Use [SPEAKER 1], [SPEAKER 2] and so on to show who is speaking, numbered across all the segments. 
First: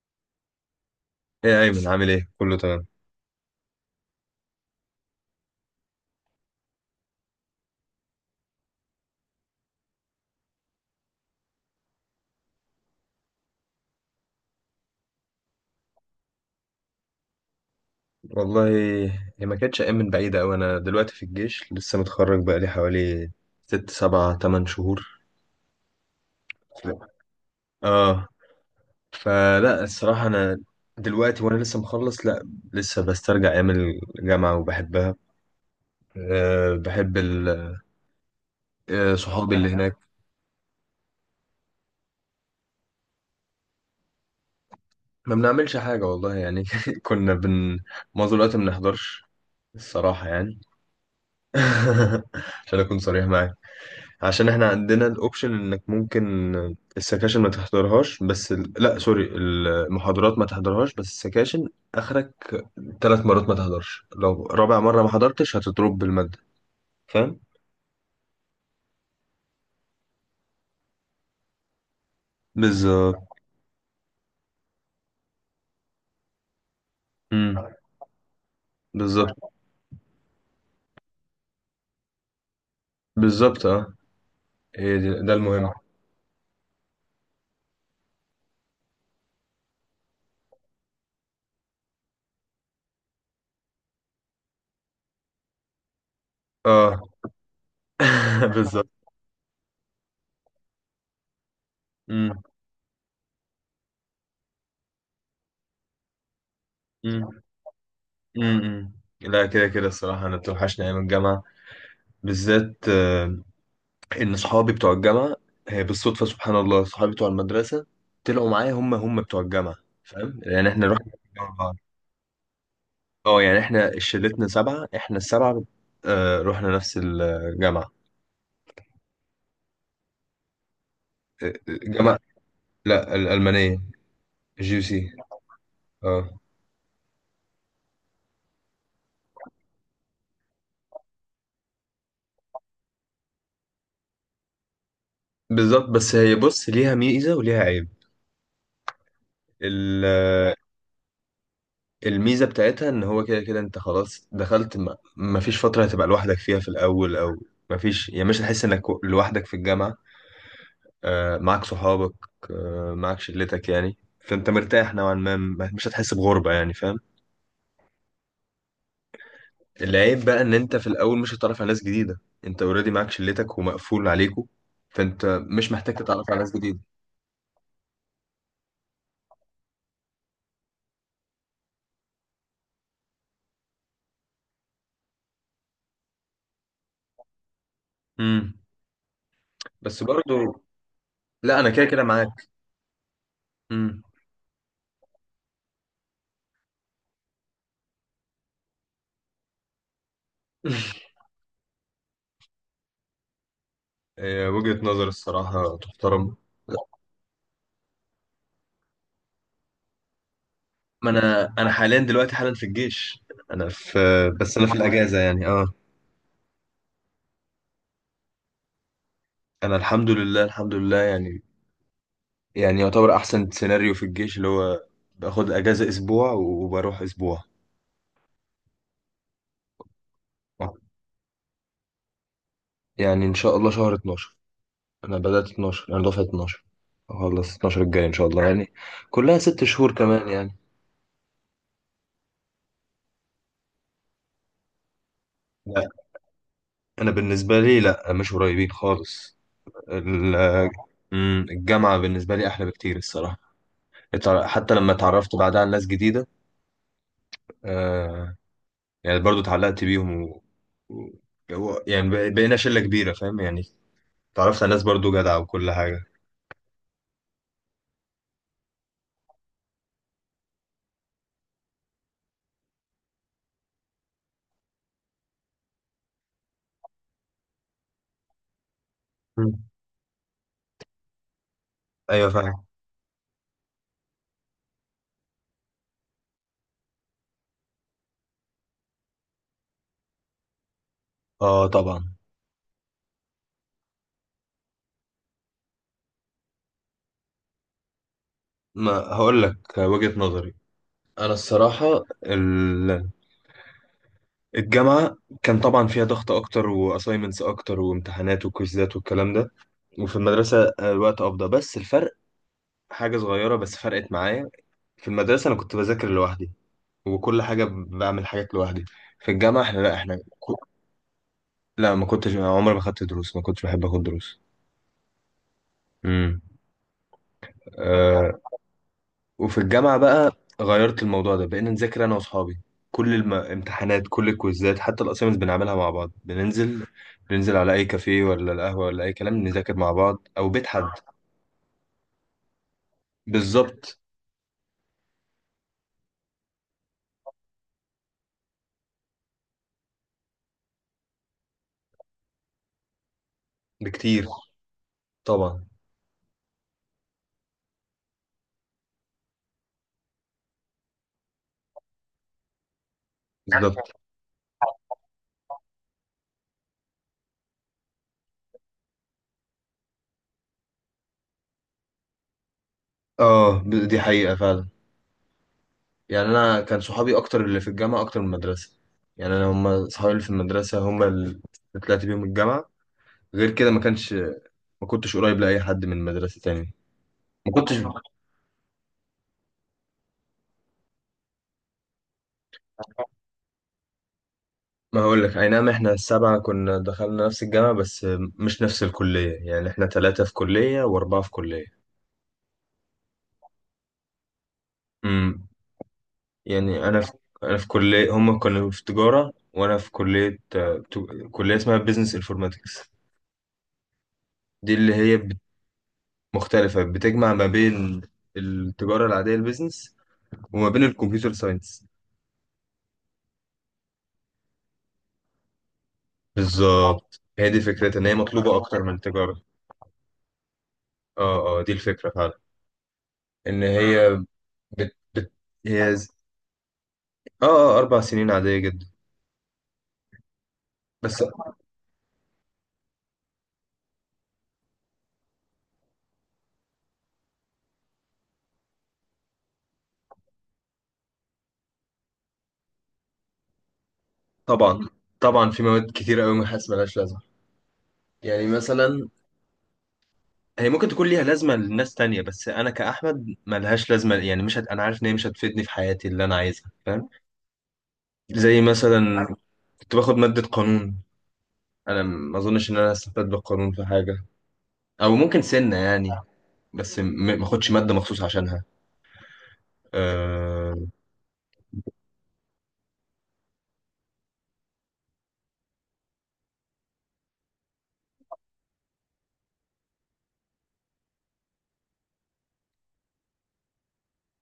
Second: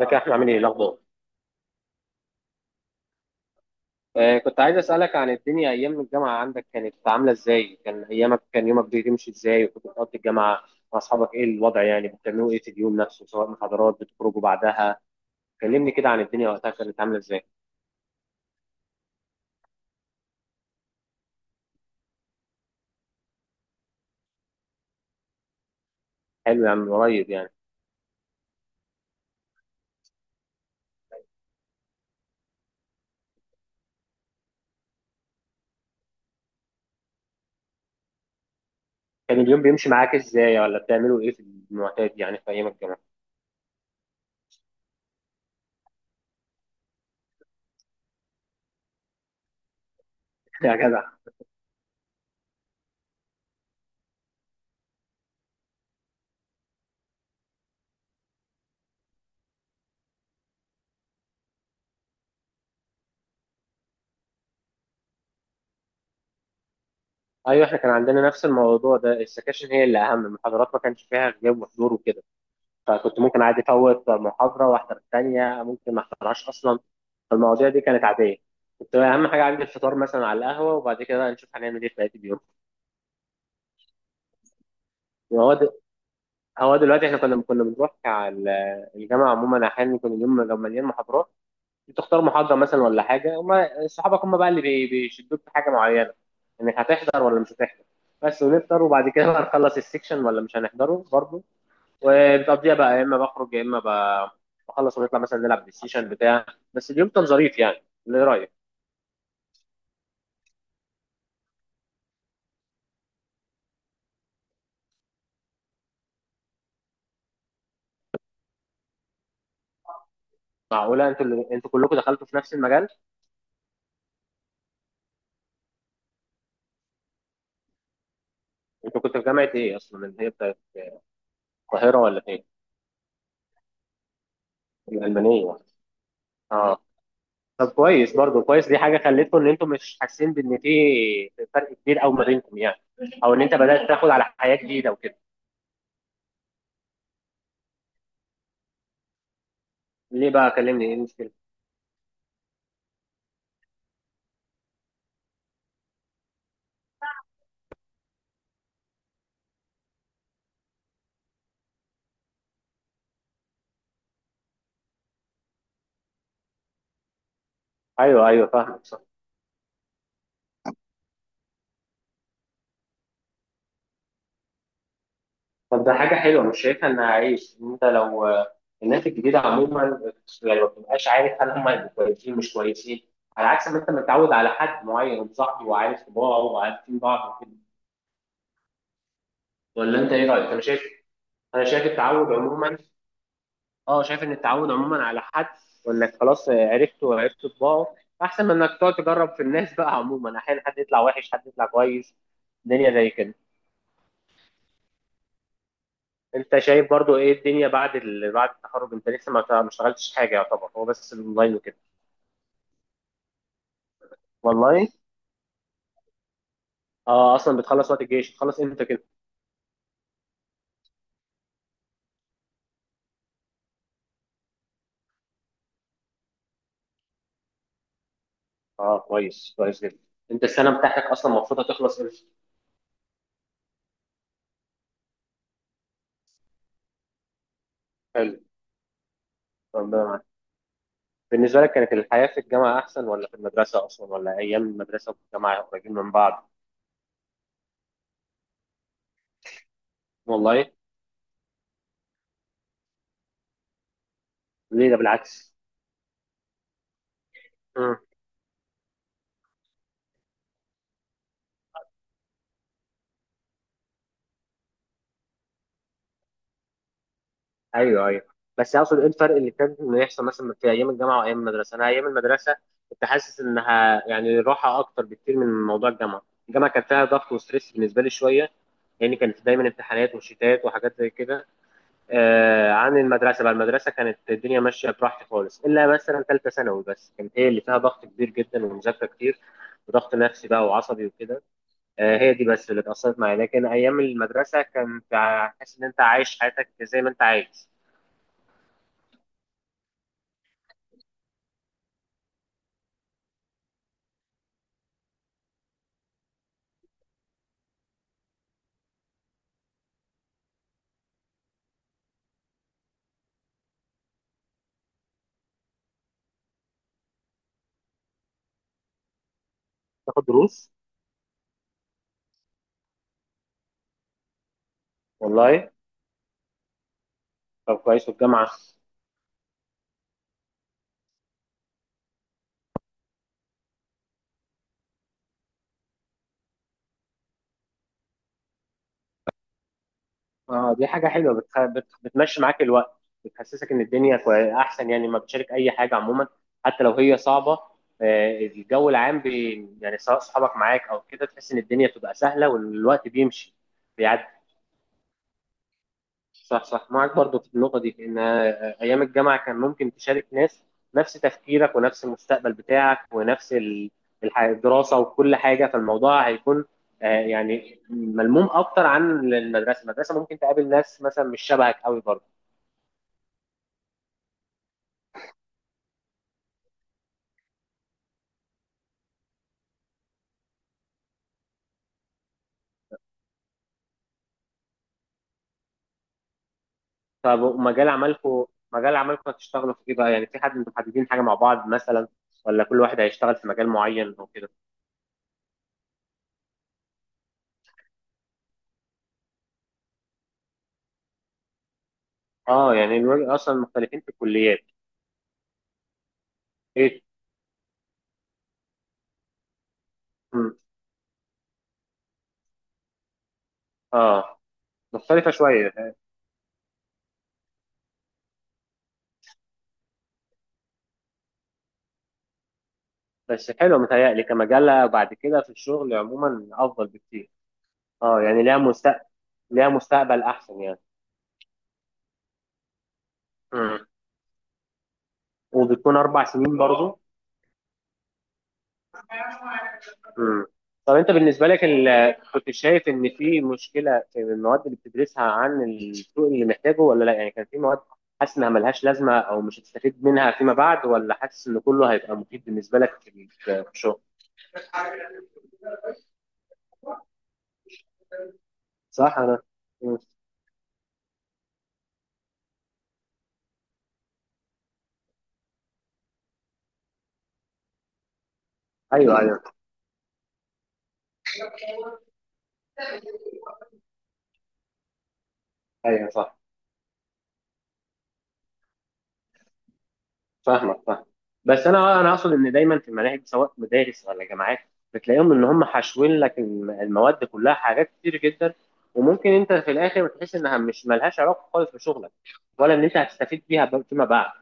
[SPEAKER 1] ازيك يا احمد، عامل ايه الاخبار؟
[SPEAKER 2] ايه يا ايمن، عامل ايه؟ كله تمام.
[SPEAKER 1] كنت عايز اسالك عن الدنيا ايام الجامعه عندك، كانت عامله ازاي؟ كان يومك بيمشي ازاي؟ وكنت بتقضي الجامعه مع اصحابك، ايه الوضع؟ يعني بتعملوا ايه في اليوم نفسه، سواء محاضرات بتخرجوا بعدها؟ كلمني كده عن الدنيا وقتها كانت عامله ازاي.
[SPEAKER 2] والله، هي ما كانتش ايام من بعيده قوي. انا دلوقتي في الجيش، لسه متخرج بقالي حوالي ست سبعة تمن شهور.
[SPEAKER 1] حلو يا عم، قريب يعني.
[SPEAKER 2] اه. فلا الصراحه انا دلوقتي وانا لسه مخلص، لا لسه بسترجع ايام الجامعه وبحبها. أه بحب ال-
[SPEAKER 1] كان
[SPEAKER 2] صحابي
[SPEAKER 1] اليوم
[SPEAKER 2] اللي
[SPEAKER 1] بيمشي
[SPEAKER 2] هناك.
[SPEAKER 1] معاك ازاي؟ ولا بتعملوا ايه في المعتاد يعني في ايام الجامعه؟
[SPEAKER 2] ما بنعملش حاجه والله يعني كنا بن معظم الوقت ما بنحضرش الصراحه يعني.
[SPEAKER 1] يا جدع.
[SPEAKER 2] عشان اكون صريح معاك، عشان احنا عندنا الاوبشن انك ممكن السكاشن ما تحضرهاش، بس لا سوري، المحاضرات ما تحضرهاش، بس السكاشن اخرك 3 مرات ما تحضرش، لو رابع مرة ما حضرتش هتضرب بالمادة. فاهم؟
[SPEAKER 1] ايوه، احنا كان عندنا نفس الموضوع ده، السكاشن هي اللي اهم، المحاضرات ما كانش فيها غياب وحضور وكده. فكنت
[SPEAKER 2] بالظبط.
[SPEAKER 1] ممكن عادي افوت محاضره واحضر الثانيه، ممكن ما احضرهاش اصلا.
[SPEAKER 2] امم.
[SPEAKER 1] فالمواضيع دي كانت عاديه. كنت اهم
[SPEAKER 2] بالظبط
[SPEAKER 1] حاجه عندي الفطار مثلا على القهوه، وبعد كده بقى نشوف هنعمل ايه في بقيه اليوم.
[SPEAKER 2] بالظبط اه. ده
[SPEAKER 1] هو د-
[SPEAKER 2] المهم.
[SPEAKER 1] هو دلوقتي احنا كنا بنروح على الجامعه عموما. احيانا يكون اليوم لو مليان محاضرات، بتختار محاضره مثلا ولا حاجه. هم صحابك هم بقى اللي بيشدوك في حاجه معينه، انك
[SPEAKER 2] اه.
[SPEAKER 1] هتحضر ولا مش هتحضر. بس ونفطر،
[SPEAKER 2] بالظبط.
[SPEAKER 1] وبعد كده بقى نخلص السكشن ولا مش هنحضره برضه.
[SPEAKER 2] امم
[SPEAKER 1] وبتقضيها بقى يا اما بخرج، يا اما بخلص ونطلع مثلا نلعب بلاي ستيشن بتاع. بس اليوم كان
[SPEAKER 2] امم
[SPEAKER 1] ظريف يعني، اللي رايك.
[SPEAKER 2] أمم. لا، كده كده الصراحة انا بتوحشني ايام الجامعة بالذات. ان صحابي بتوع الجامعه، بالصدفه سبحان الله، صحابي بتوع المدرسه طلعوا معايا، هم بتوع الجامعه. فاهم يعني؟ احنا
[SPEAKER 1] معقوله
[SPEAKER 2] رحنا
[SPEAKER 1] انتوا
[SPEAKER 2] مع
[SPEAKER 1] انتوا
[SPEAKER 2] بعض.
[SPEAKER 1] كلكم دخلتوا في نفس المجال؟
[SPEAKER 2] اه يعني احنا شلتنا سبعه، احنا السبعه رحنا نفس الجامعه.
[SPEAKER 1] انت كنت في جامعه ايه اصلا اللي هي بتاعت
[SPEAKER 2] آه،
[SPEAKER 1] القاهره
[SPEAKER 2] الجامعه.
[SPEAKER 1] ولا فين؟
[SPEAKER 2] لا، الالمانيه. جي سي.
[SPEAKER 1] الالمانيه؟
[SPEAKER 2] اه.
[SPEAKER 1] اه. طب كويس، برضو كويس. دي حاجه خلتكم ان انتم مش حاسين بان في فرق كبير قوي ما بينكم يعني، او ان انت بدات تاخد على حياه جديده وكده.
[SPEAKER 2] بالظبط. بس هي بص، ليها ميزه وليها عيب. ال-
[SPEAKER 1] ليه بقى؟
[SPEAKER 2] آه،
[SPEAKER 1] كلمني ايه المشكله.
[SPEAKER 2] الميزه بتاعتها ان هو كده كده انت خلاص دخلت، ما فيش فتره هتبقى لوحدك فيها في الاول، او ما فيش، يعني مش هتحس انك لوحدك في الجامعه، معاك صحابك، معاك شلتك. يعني فانت مرتاح نوعا ما، مش هتحس بغربة يعني، فاهم؟
[SPEAKER 1] ايوه ايوه، فاهمك صح.
[SPEAKER 2] العيب بقى ان انت في الاول مش هتتعرف على ناس جديدة. انت اوريدي معاك شلتك ومقفول عليكو، فانت مش
[SPEAKER 1] طب ده
[SPEAKER 2] محتاج
[SPEAKER 1] حاجه
[SPEAKER 2] تتعرف على
[SPEAKER 1] حلوه،
[SPEAKER 2] ناس
[SPEAKER 1] مش
[SPEAKER 2] جديدة.
[SPEAKER 1] شايفها انها عيش؟ ان انت لو الناس الجديده عموما، يعني ما بتبقاش عارف هل هم هيبقوا كويسين مش كويسين، على عكس ما انت متعود على حد معين وصاحبه وعارف طباعه وعارفين بعض وكده.
[SPEAKER 2] امم
[SPEAKER 1] ولا
[SPEAKER 2] بس
[SPEAKER 1] انت ايه رايك؟ انا
[SPEAKER 2] برضو،
[SPEAKER 1] شايف
[SPEAKER 2] لا
[SPEAKER 1] انا
[SPEAKER 2] انا كده
[SPEAKER 1] شايف
[SPEAKER 2] كده
[SPEAKER 1] التعود
[SPEAKER 2] معاك.
[SPEAKER 1] عموما.
[SPEAKER 2] امم
[SPEAKER 1] اه شايف ان التعود عموما على حد وانك خلاص عرفته وعرفت طباعه، احسن من انك تقعد تجرب في الناس بقى عموما، احيانا حد يطلع وحش حد يطلع كويس. الدنيا زي كده.
[SPEAKER 2] وجهة نظر الصراحة تحترم.
[SPEAKER 1] انت شايف برضو ايه الدنيا بعد بعد التخرج؟ انت لسه ما اشتغلتش حاجه، يعتبر هو
[SPEAKER 2] ما
[SPEAKER 1] بس
[SPEAKER 2] انا
[SPEAKER 1] الاونلاين
[SPEAKER 2] انا
[SPEAKER 1] وكده.
[SPEAKER 2] حاليا دلوقتي حالا في الجيش. انا في بس انا في
[SPEAKER 1] والله.
[SPEAKER 2] الاجازة يعني. اه.
[SPEAKER 1] اه، اصلا بتخلص وقت الجيش، بتخلص امتى كده؟
[SPEAKER 2] انا الحمد لله الحمد لله يعني، يعني يعتبر احسن سيناريو في الجيش اللي هو باخد اجازة اسبوع وبروح اسبوع.
[SPEAKER 1] اه، كويس كويس جدا. انت السنه بتاعتك اصلا المفروض هتخلص امتى؟
[SPEAKER 2] يعني ان شاء الله شهر 12، انا بدأت 12، انا دفعة 12، اخلص 12 الجاي ان شاء
[SPEAKER 1] حلو.
[SPEAKER 2] الله يعني. كلها 6 شهور
[SPEAKER 1] ربنا
[SPEAKER 2] كمان
[SPEAKER 1] معاك.
[SPEAKER 2] يعني.
[SPEAKER 1] بالنسبة لك كانت الحياة في الجامعة أحسن، ولا في المدرسة أصلا، ولا أيام المدرسة والجامعة
[SPEAKER 2] لا،
[SPEAKER 1] قريبين من بعض؟
[SPEAKER 2] انا بالنسبة لي لا، مش قريبين خالص. ال-
[SPEAKER 1] والله.
[SPEAKER 2] الجامعة بالنسبة لي احلى بكتير الصراحة. حتى
[SPEAKER 1] ليه؟
[SPEAKER 2] لما
[SPEAKER 1] ده
[SPEAKER 2] اتعرفت
[SPEAKER 1] بالعكس.
[SPEAKER 2] بعدها على ناس جديدة.
[SPEAKER 1] مم.
[SPEAKER 2] آه. يعني برضو اتعلقت بيهم، يعني بقينا شلة كبيرة، فاهم يعني. اتعرفت على ناس برضو جدعة وكل حاجة.
[SPEAKER 1] أيوه أيوه، بس أقصد إيه الفرق اللي كان إنه يحصل مثلا في أيام الجامعة وأيام المدرسة؟ أنا أيام المدرسة كنت حاسس إنها يعني راحة أكتر بكتير من موضوع الجامعة، الجامعة كان فيها ضغط وستريس بالنسبة لي شوية، لأن يعني كان
[SPEAKER 2] مم.
[SPEAKER 1] دايما امتحانات وشتات وحاجات زي كده.
[SPEAKER 2] ايوه فاهم.
[SPEAKER 1] عن المدرسه بقى، المدرسه كانت الدنيا ماشيه براحتي خالص، الا مثلا ثالثه ثانوي بس كانت هي اللي فيها ضغط كبير جدا ومذاكره كتير وضغط نفسي بقى وعصبي وكده.
[SPEAKER 2] اه طبعا.
[SPEAKER 1] هي دي بس اللي اتأثرت معايا، لكن ايام المدرسه كنت حاسس ان انت عايش حياتك زي ما انت عايز.
[SPEAKER 2] ما هقول لك وجهة نظري. انا الصراحة ال- الجامعة كان طبعا فيها ضغط اكتر واساينمنتس اكتر وامتحانات وكويزات والكلام ده، وفي المدرسة الوقت افضل. بس الفرق حاجة صغيرة بس فرقت معايا. في المدرسة انا كنت بذاكر لوحدي، وكل حاجة بعمل حاجات لوحدي. في الجامعة احنا، لا احنا،
[SPEAKER 1] تاخد دروس؟
[SPEAKER 2] لا، ما كنتش عمري ما خدت دروس، ما كنتش بحب اخد دروس.
[SPEAKER 1] والله. طب كويس.
[SPEAKER 2] امم
[SPEAKER 1] والجامعه؟
[SPEAKER 2] وفي الجامعة بقى غيرت الموضوع ده، بقينا نذاكر أنا وأصحابي. كل الامتحانات، كل الكويزات، حتى الأسايمنتس بنعملها مع بعض. بننزل على أي كافيه ولا القهوة ولا أي كلام، نذاكر مع بعض أو بيت
[SPEAKER 1] اه، دي
[SPEAKER 2] حد.
[SPEAKER 1] حاجة حلوة. بتمشي معاك الوقت، بتحسسك ان
[SPEAKER 2] بالظبط.
[SPEAKER 1] الدنيا احسن، يعني لما بتشارك اي حاجة عموما حتى لو هي صعبة. الجو العام يعني سواء صحابك معاك او كده، تحس ان الدنيا بتبقى سهلة والوقت بيمشي بيعدي.
[SPEAKER 2] بكتير. طبعا.
[SPEAKER 1] صح صح، معاك برضو في النقطة دي، ان ايام الجامعة كان ممكن تشارك ناس نفس تفكيرك ونفس المستقبل بتاعك ونفس
[SPEAKER 2] بالظبط.
[SPEAKER 1] الدراسة وكل حاجة، فالموضوع هيكون يعني ملموم اكتر عن المدرسة. المدرسة ممكن تقابل ناس مثلا مش شبهك قوي برضو.
[SPEAKER 2] دي حقيقة فعلا. يعني أنا كان صحابي أكتر اللي في الجامعة أكتر من المدرسة. يعني أنا، هما صحابي اللي في المدرسة هما اللي طلعت بيهم الجامعة، غير كده ما كانش، ما كنتش قريب لأي حد من المدرسة تاني.
[SPEAKER 1] طب
[SPEAKER 2] ما كنتش
[SPEAKER 1] ومجال عملكم، مجال عملكم هتشتغلوا في ايه بقى؟ يعني في حد انتوا محددين حاجه مع بعض مثلا، ولا كل واحد هيشتغل في مجال معين او كده؟
[SPEAKER 2] ما هقول لك، اي نعم احنا السبعة كنا دخلنا نفس الجامعة، بس مش نفس الكلية. يعني احنا ثلاثة في كلية واربعة في كلية.
[SPEAKER 1] اه يعني الوجه اصلا مختلفين في الكليات.
[SPEAKER 2] امم يعني انا
[SPEAKER 1] ايه؟
[SPEAKER 2] في انا في كلية، هم كانوا في تجارة وانا في كلية
[SPEAKER 1] مم.
[SPEAKER 2] كلية اسمها بيزنس انفورماتكس.
[SPEAKER 1] اه،
[SPEAKER 2] دي اللي هي
[SPEAKER 1] مختلفه
[SPEAKER 2] بت-
[SPEAKER 1] شويه.
[SPEAKER 2] مختلفة، بتجمع ما بين التجارة العادية، البيزنس، وما بين الكمبيوتر ساينس.
[SPEAKER 1] بس حلو، متهيألي كمجال بعد كده في الشغل عموما افضل
[SPEAKER 2] بالظبط،
[SPEAKER 1] بكتير.
[SPEAKER 2] هي دي فكرتها، ان هي
[SPEAKER 1] اه يعني
[SPEAKER 2] مطلوبة
[SPEAKER 1] ليها
[SPEAKER 2] اكتر من
[SPEAKER 1] مستقبل،
[SPEAKER 2] التجارة.
[SPEAKER 1] ليها مستقبل احسن يعني.
[SPEAKER 2] اه اه دي الفكرة فعلا. ان
[SPEAKER 1] مم.
[SPEAKER 2] هي بت... بت... هي
[SPEAKER 1] وبتكون
[SPEAKER 2] ز-
[SPEAKER 1] 4 سنين برضو.
[SPEAKER 2] اه اه 4 سنين عادية جدا.
[SPEAKER 1] مم. طب انت
[SPEAKER 2] بس.
[SPEAKER 1] بالنسبه لك كنت شايف ان في مشكله في المواد اللي بتدرسها عن السوق اللي محتاجه ولا لا؟ يعني كان في مواد حاسس انها ملهاش لازمه او مش هتستفيد منها فيما بعد، ولا حاسس ان كله هيبقى مفيد بالنسبه لك في الشغل؟
[SPEAKER 2] طبعا طبعا في مواد كتير قوي ما حاسس ملهاش لازمه. يعني مثلا،
[SPEAKER 1] صح. انا. مم.
[SPEAKER 2] هي ممكن تكون ليها لازمه لناس تانية، بس انا كاحمد ملهاش لازمه يعني. مش هت... انا عارف ان هي مش هتفيدني في حياتي اللي انا عايزها، فاهم. زي
[SPEAKER 1] ايوه صح
[SPEAKER 2] مثلا
[SPEAKER 1] ايوه.
[SPEAKER 2] كنت باخد ماده قانون، انا ما اظنش ان انا هستفاد بالقانون في حاجه، او ممكن سنه يعني.
[SPEAKER 1] ايوه صح.
[SPEAKER 2] بس م- ما اخدش ماده مخصوص عشانها. أه...
[SPEAKER 1] فاهمك فاهم. بس انا اقصد ان دايما في المناهج سواء مدارس ولا جامعات بتلاقيهم ان هم حاشوين لك المواد كلها حاجات كتير جدا، وممكن انت في الاخر بتحس انها مش ملهاش علاقه خالص بشغلك، ولا ان انت هتستفيد بيها فيما بعد.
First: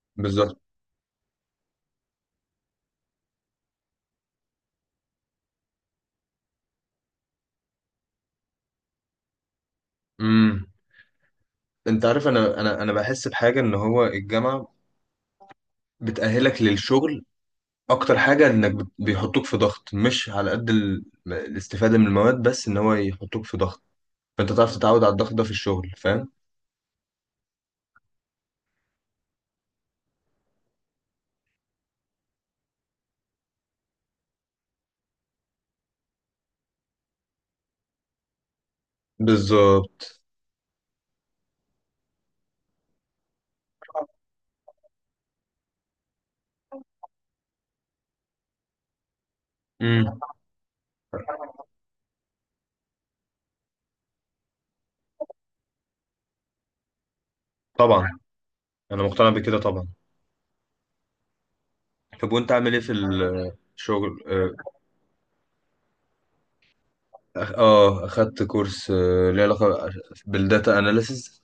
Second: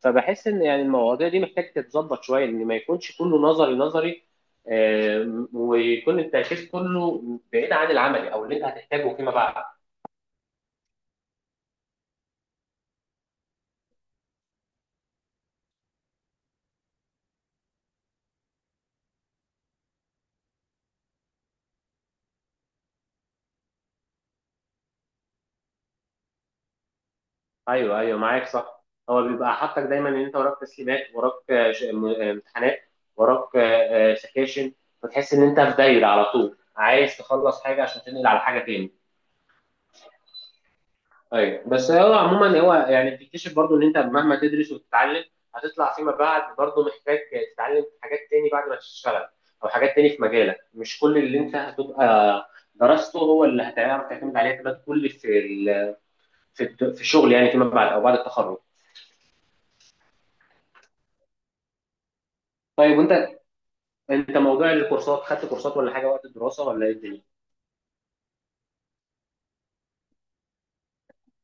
[SPEAKER 1] فبحس
[SPEAKER 2] بالظبط.
[SPEAKER 1] ان يعني المواضيع دي محتاج تتظبط شويه، ان ما يكونش كله نظري نظري. ويكون التركيز كله بعيد عن العملي او اللي انت هتحتاجه فيما بعد.
[SPEAKER 2] امم. انت عارف، انا انا بحس بحاجه ان هو الجامعه بتأهلك للشغل اكتر حاجه، انك بيحطوك في ضغط مش على قد الاستفاده من المواد، بس ان هو يحطوك في ضغط، فانت تعرف تتعود على الضغط ده في الشغل، فاهم.
[SPEAKER 1] ايوه ايوه، معاك صح. هو بيبقى حاطك دايما ان انت وراك تسليمات، وراك امتحانات، وراك سكاشن. فتحس ان انت في دايره على طول، عايز تخلص حاجه عشان تنقل على حاجه تاني.
[SPEAKER 2] بالظبط.
[SPEAKER 1] ايوه. بس هو عموما هو يعني بتكتشف برضو ان انت مهما تدرس وتتعلم هتطلع فيما بعد برضو محتاج تتعلم حاجات تاني بعد ما تشتغل، او حاجات تاني
[SPEAKER 2] امم.
[SPEAKER 1] في مجالك. مش كل اللي انت هتبقى درسته هو اللي هتعرف تعتمد عليه اعتماد كلي في في الشغل يعني فيما بعد او بعد
[SPEAKER 2] طبعا
[SPEAKER 1] التخرج.
[SPEAKER 2] انا مقتنع بكده طبعا. طب وانت عامل ايه في
[SPEAKER 1] طيب وانت.
[SPEAKER 2] الشغل؟
[SPEAKER 1] انت
[SPEAKER 2] اه.
[SPEAKER 1] موضوع الكورسات، خدت كورسات ولا حاجه وقت الدراسه، ولا ايه الدنيا؟
[SPEAKER 2] اخدت كورس ليه علاقه بالداتا اناليسز.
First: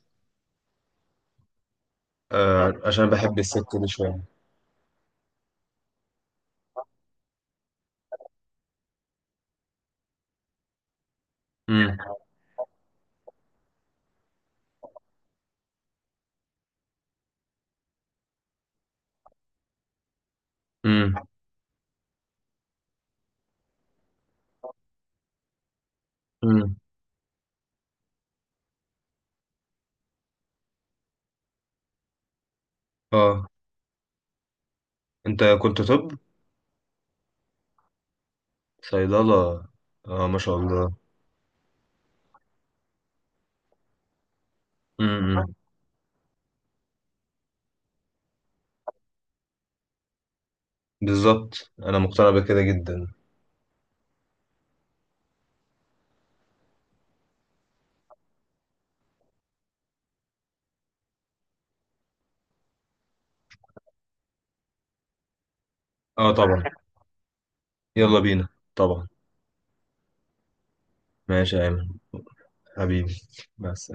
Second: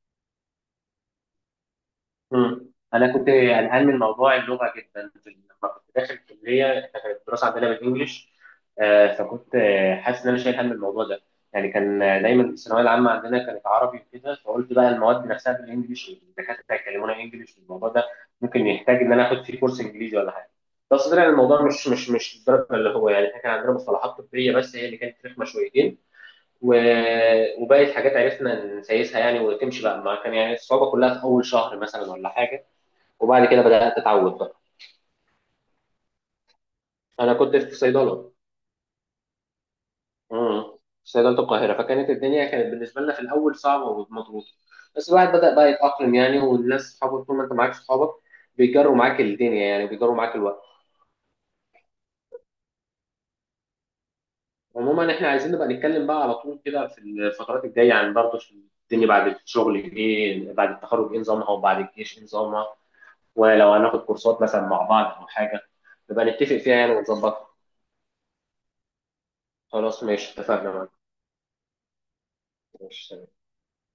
[SPEAKER 1] مم.
[SPEAKER 2] آه عشان
[SPEAKER 1] انا كنت
[SPEAKER 2] بحب السكه
[SPEAKER 1] قلقان
[SPEAKER 2] دي
[SPEAKER 1] من
[SPEAKER 2] شويه.
[SPEAKER 1] موضوع اللغه جدا لما كنت داخل الكليه، إحنا كانت الدراسه عندنا بالانجلش. فكنت حاسس ان انا شايل هم الموضوع ده. يعني
[SPEAKER 2] امم
[SPEAKER 1] كان دايما في الثانويه العامه عندنا كانت عربي وكده، فقلت بقى المواد نفسها بالانجلش الدكاتره يكلمونا انجلش، الموضوع ده ممكن يحتاج ان انا اخد فيه كورس انجليزي ولا حاجه. بس طلع
[SPEAKER 2] امم
[SPEAKER 1] الموضوع مش الدرجه اللي هو يعني. إحنا كان عندنا مصطلحات طبيه بس هي اللي كانت رخمه شويتين،
[SPEAKER 2] امم
[SPEAKER 1] وباقي الحاجات عرفنا نسيسها يعني وتمشي بقى. ما كان يعني الصعوبة كلها في أول شهر مثلا ولا حاجة،
[SPEAKER 2] اه.
[SPEAKER 1] وبعد كده بدأت أتعود بقى.
[SPEAKER 2] انت كنت طب؟
[SPEAKER 1] أنا كنت في صيدلة.
[SPEAKER 2] صيدله. اه ما شاء
[SPEAKER 1] امم.
[SPEAKER 2] الله.
[SPEAKER 1] في صيدلة القاهرة، فكانت الدنيا كانت بالنسبة لنا في الأول صعبة ومضغوطة، بس الواحد
[SPEAKER 2] امم.
[SPEAKER 1] بدأ بقى يتأقلم يعني. والناس صحابه، طول ما أنت معاك صحابك بيجروا معاك الدنيا يعني، بيجروا معاك الوقت.
[SPEAKER 2] بالظبط. انا مقتنع بكده جدا.
[SPEAKER 1] عموما احنا عايزين نبقى نتكلم بقى على طول كده في الفترات الجاية عن برضه الدنيا بعد الشغل، ايه بعد التخرج ايه نظامها، وبعد الجيش ايه نظامها، ولو هناخد كورسات مثلا مع بعض أو حاجة نبقى
[SPEAKER 2] اه
[SPEAKER 1] نتفق
[SPEAKER 2] طبعا.
[SPEAKER 1] فيها يعني ونظبطها.
[SPEAKER 2] يلا بينا. طبعا.
[SPEAKER 1] خلاص، ماشي، اتفقنا.
[SPEAKER 2] ماشي يا ايمن، حبيبي.
[SPEAKER 1] ماشي.
[SPEAKER 2] بس